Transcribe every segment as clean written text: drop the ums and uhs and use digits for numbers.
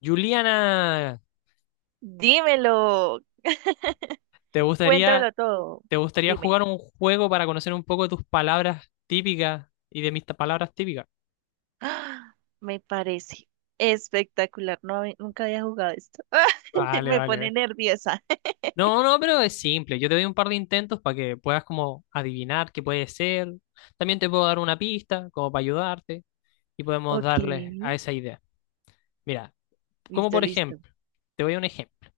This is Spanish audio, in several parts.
Juliana, Dímelo, ¿te gustaría, cuéntamelo todo. te gustaría Dime. jugar un juego para conocer un poco tus palabras típicas y palabras típicas? ¡Ah! Me parece espectacular. No, nunca había jugado esto. Vale, Me vale, vale. pone nerviosa. No, no, pero es simple. Yo te doy un par de intentos para que puedas como adivinar qué puede ser. También te puedo dar una pista como para ayudarte y podemos Ok, darle a esa idea. Mira, como listo, por listo. ejemplo, te voy a un ejemplo.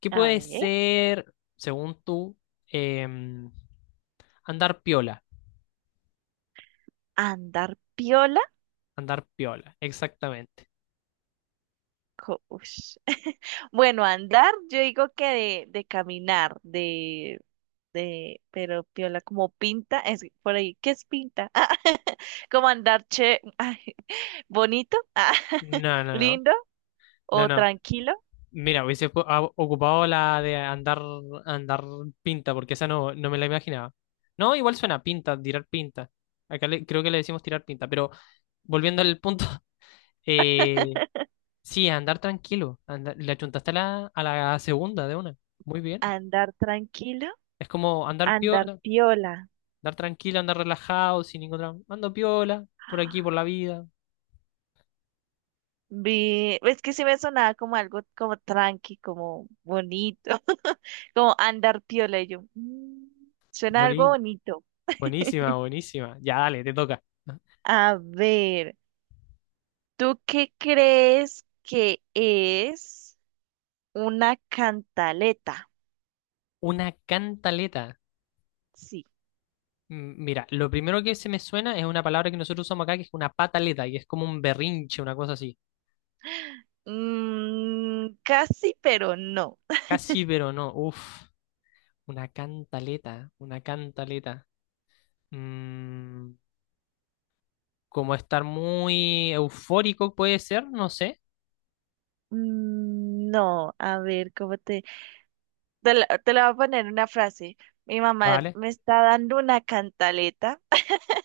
¿Qué A puede ver, ser, según tú, em, andar piola? andar piola. Andar piola, exactamente. Ush. Bueno, andar, yo digo que de caminar, pero piola como pinta, es por ahí, ¿qué es pinta? Como andar che, ay, bonito, No, no, no. lindo No, o no. tranquilo. Mira, ocupado la de andar, andar pinta, porque esa no, no me la imaginaba. No, igual suena pinta, tirar pinta. Creo que le decimos tirar pinta, pero volviendo al punto, eh, sí, andar tranquilo. Le achuntaste a la segunda de una. Muy bien. Andar tranquilo, Es como andar andar piola, piola. andar tranquilo, andar relajado, sin ningún drama. Ando piola, por aquí, por la vida. Vi, es que sí me sonaba como algo como tranqui, como bonito, como andar piola. Y yo, "Mm, suena algo Buení- bonito." Buenísima, buenísima. Ya, dale, te toca. A ver, ¿tú qué crees que es una cantaleta? Una cantaleta. Sí. Mira, lo primero que se me suena es una palabra que nosotros usamos acá que es una pataleta y es como un berrinche, una cosa así. Mm, casi, pero no. Casi, pero no. Uf, una cantaleta, una cantaleta. Mm, Como estar muy eufórico puede ser, no sé. Mm, no, a ver, ¿cómo te...? Te la voy a poner una frase. Mi mamá Vale. me está dando una cantaleta.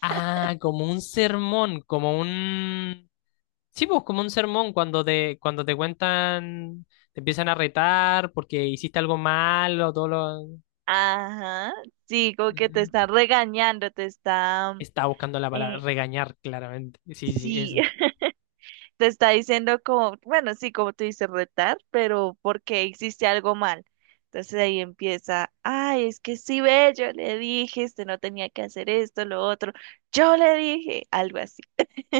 Ah, como un sermón, como un... Sí, pues como un sermón cuando te cuentan, te empiezan a retar porque hiciste algo malo, todo lo... Ajá. Sí, como que te Ujú. está regañando, Estaba buscando la palabra eh, regañar, claramente. Sí, sí, sí, eso es. te está diciendo como, bueno, sí, como tú dices, retar, pero porque hiciste algo mal. Entonces ahí empieza, ay, es que sí, ve, yo le dije, este no tenía que hacer esto, lo otro. Yo le dije, algo así.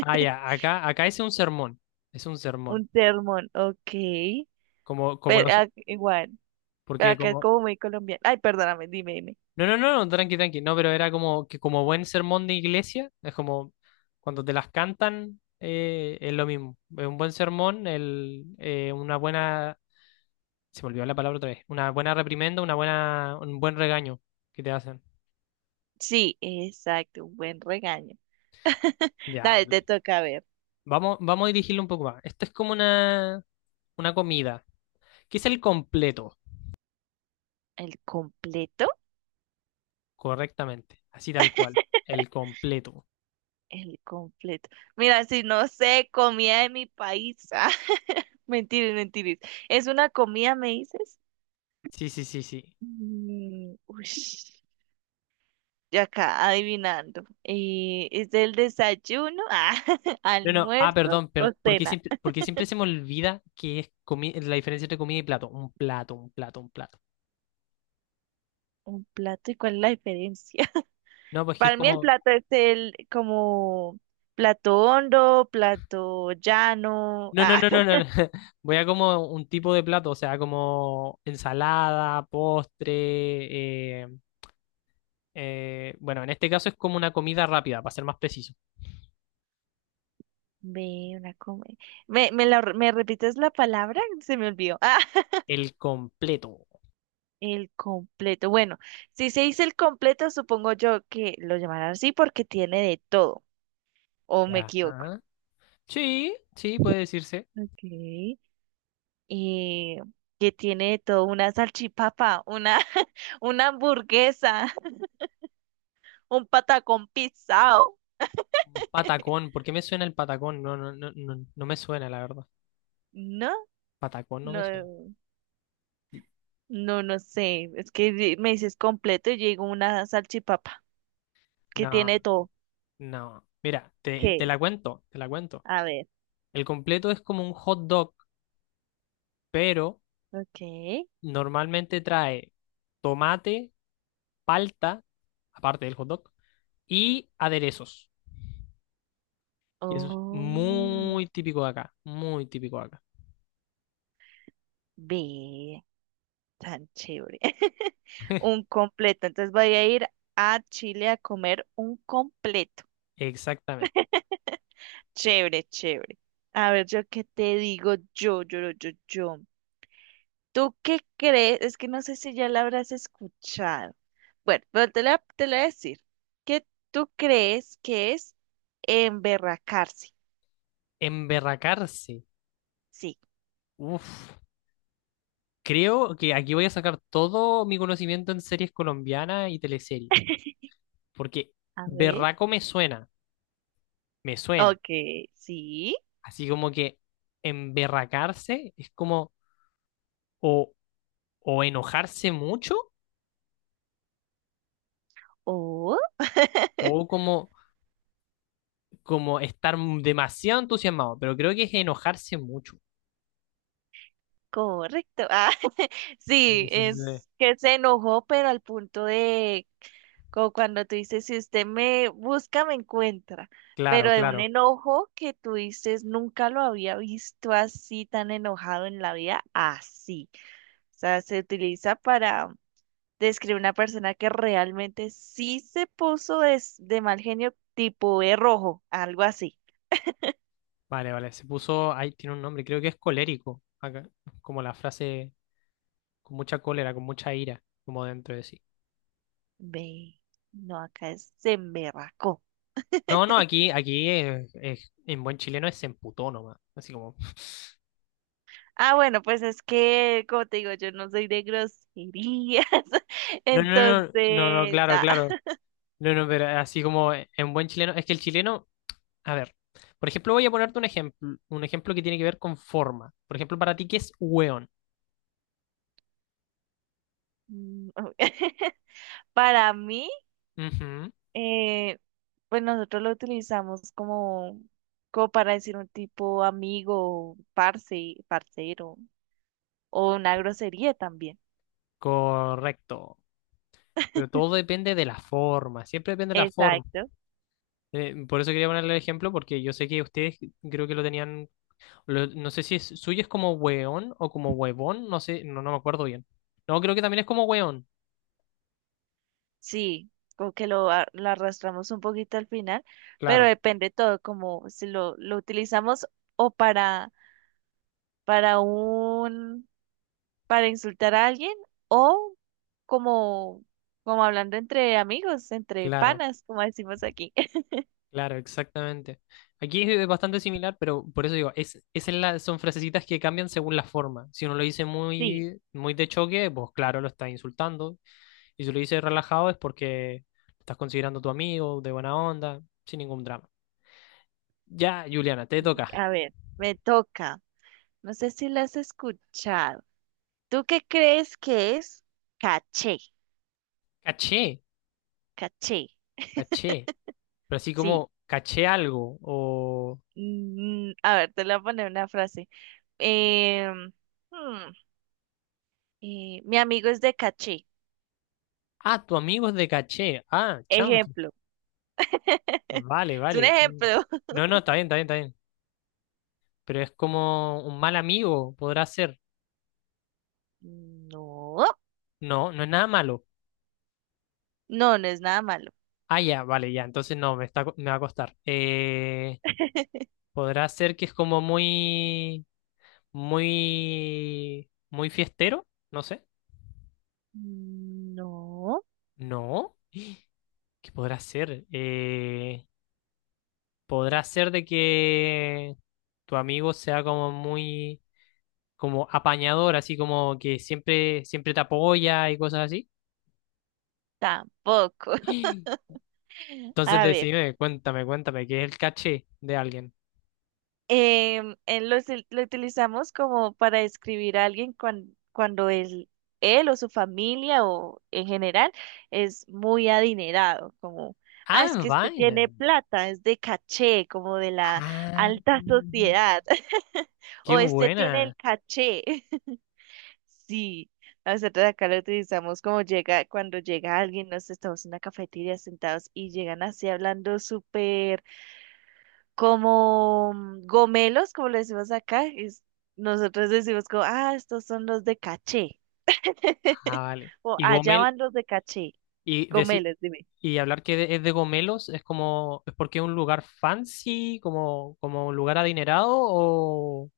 Ah, ya, acá, acá es un sermón. Es un sermón. Un sermón, ok. Como, como Pero los. Igual. Porque Acá es como. como muy colombiano. Ay, perdóname, dime, dime. No, no, no, no, tranqui, tranqui. No, pero era como que como buen sermón de iglesia, es como cuando te las cantan, es lo mismo. Es un buen sermón, una buena. Se me olvidó la palabra otra vez. Una buena reprimenda, una buena, un buen regaño que te hacen. Sí, exacto, un buen regaño. Ya, Dale, vale. te toca ver. Vamos, vamos a dirigirlo un poco más. Esto es como una comida. ¿Qué es el completo? ¿El completo? Correctamente, así tal cual, el completo. El completo. Mira, si no sé, comida de mi país. Ah, mentiras, mentiras. ¿Es una comida, me dices? Sí, sí, sí, sí. Mm, ush, ya acá, adivinando. ¿Es el desayuno, No, no, almuerzo perdón, o cena? Porque siempre se me olvida que es la diferencia entre comida y plato. Un plato, un plato, un plato. Un plato, ¿y cuál es la diferencia? No, pues que es Para mí el como, plato es el como plato hondo, plato llano. no, no, Ah, no, no, no, no. Voy a como un tipo de plato, o sea, como ensalada, postre, bueno, en este caso es como una comida rápida, para ser más preciso. ve una come. ¿Me, me, la, me repites la palabra? Se me olvidó. Ah, El completo. el completo. Bueno, si se dice el completo, supongo yo que lo llamarán así porque tiene de todo. ¿O me Ya. equivoco? Ajá. Sí, sí, puede decirse. Ok. Y que tiene de todo una salchipapa, una, una hamburguesa, un patacón pisado. Un patacón, ¿por qué me suena el patacón? No, no, no, no, no me suena, la verdad. No, Patacón no no. me suena. No, no sé. Es que me dices completo y llegó una salchipapa que No, tiene todo. no. Mira, te, ¿Qué te es? la cuento, te la cuento. A ver. El completo es como un hot dog, pero Ok. normalmente trae tomate, palta, aparte del hot dog, y aderezos. Y eso es Oh, muy típico de acá, muy típico de acá. ve. Tan chévere. Un completo. Entonces voy a ir a Chile a comer un completo. Exactamente. Chévere, chévere. A ver, yo qué te digo yo. ¿Tú qué crees? Es que no sé si ya la habrás escuchado. Bueno, pero te la voy a decir. ¿Qué tú crees que es? Emberracarse. Emberracarse. Sí. Uf. Creo que aquí voy a sacar todo mi conocimiento en series colombianas y teleseries, porque A ver. berraco me suena, me suena. Ok, sí. Así como que emberracarse es como o, o enojarse mucho Oh, o como, como estar demasiado entusiasmado, pero creo que es enojarse mucho. correcto. Ah, Sí, sí, sí, sí. es que se enojó, pero al punto de, como cuando tú dices, si usted me busca, me encuentra. Pero Claro, de un claro. enojo que tú dices, nunca lo había visto así, tan enojado en la vida, así. O sea, se utiliza para describe una persona que realmente sí se puso de mal genio, tipo de rojo, algo así. Vale, vale. Se puso, ahí tiene un nombre, creo que es colérico, acá, como la frase con mucha cólera, con mucha ira, como dentro de sí. Ve, no, acá es se emberracó. No, no, aquí, en buen chileno es se emputó nomás. Así como. Ah, bueno, pues es que, como te digo, yo no soy de groserías. No, no, no, no, no, Entonces, claro, claro. No, no, pero así como en buen chileno. Es que el chileno, a ver, por ejemplo, voy a ponerte un ejemplo que tiene que ver con forma. Por ejemplo, para ti, ¿qué es hueón? mm, para mí, Ujú, eh, pues nosotros lo utilizamos como, para decir un tipo amigo, parce, parcero, o una grosería también. correcto. Pero todo depende de la forma, siempre depende de la forma. Exacto. Por eso quería ponerle el ejemplo, porque yo sé que ustedes creo que lo tenían no sé si es, suyo es como weón o como huevón, no sé, no, no me acuerdo bien. No, creo que también es como weón. Sí, como que lo arrastramos un poquito al final, pero Claro, depende todo, como si lo utilizamos o para un, para insultar a alguien o como, como hablando entre amigos, entre claro, panas, como decimos aquí. claro, exactamente. Aquí es bastante similar, pero por eso digo, es, esa es la, son frasecitas que cambian según la forma. Si uno lo dice Sí, muy, muy de choque, pues claro, lo estás insultando. Y si lo dice relajado es porque lo estás considerando tu amigo, de buena onda, sin ningún drama. Ya, Juliana, te y toca. a ver, me toca. No sé si la has escuchado. ¿Tú qué crees que es caché? Caché, Caché, caché. Pero así sí. como caché algo o... Mm, a ver, te le voy a poner una frase. Eh, mi amigo es de caché. Ah, tu amigo es de caché. Ah, chanfle. Ejemplo. Vale, Es un vale. Mm. ejemplo. No, no, está bien, está bien, está bien. Pero es como un mal amigo, podrá ser. No, No, no es nada malo. no, no es nada malo. Ah, ya, vale, ya. Entonces no, me va a costar. Podrá ser que es como muy, muy, muy fiestero. No sé. No, No, ¿qué podrá ser? Podrá ser de que tu amigo sea como muy como apañador, así como que siempre, siempre te apoya y cosas así. tampoco. Entonces A ver, decime, cuéntame, cuéntame, ¿qué es el caché de alguien? Lo utilizamos como para describir a alguien cuando él o su familia o en general es muy adinerado, como, ah, es Ah, que este vaina. tiene plata, es de caché, como de la Ah, alta sociedad, qué o este tiene buena. el caché. Sí, nosotros acá lo utilizamos como llega, cuando llega alguien, nos estamos en una cafetería sentados y llegan así hablando súper como gomelos, como le decimos acá, nosotros decimos como, ah, estos son los de caché, Ah, vale. o allá van los de caché, y deci- gomelos, dime. y hablar que es de Gomelos es como, es porque es un lugar fancy, como, como un lugar adinerado,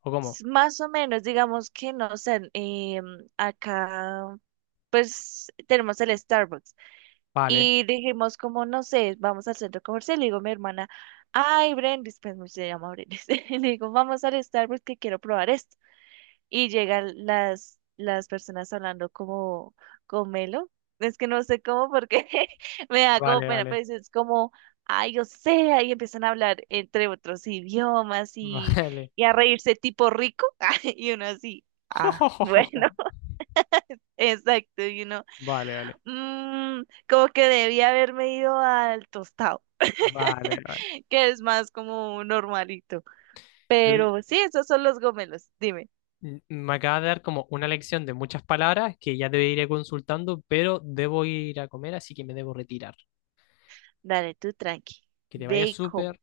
o cómo? Más o menos, digamos que no sé, acá pues tenemos el Starbucks. Vale, Y dijimos como, no sé, vamos al centro comercial. Le digo a mi hermana, ay, Brendis, pues se llama Brendis. Y le digo, vamos al Starbucks que quiero probar esto. Y llegan las personas hablando como con Melo. Es que no sé cómo porque me da como vale, pena, vale, pero es como, ay, o sea, y empiezan a hablar entre otros idiomas y, vale. y a reírse tipo rico. Y uno así, ah, bueno, exacto, y uno... Vale, vale, Mm, como que debía haberme ido al tostado, vale, vale. que es más como normalito. Pero sí, esos son los gomelos. Dime, Me acaba de dar como una lección de muchas palabras que ya te iré consultando, pero debo ir a comer, así que me debo retirar. dale tú tranqui. Que te vaya Bacon. súper.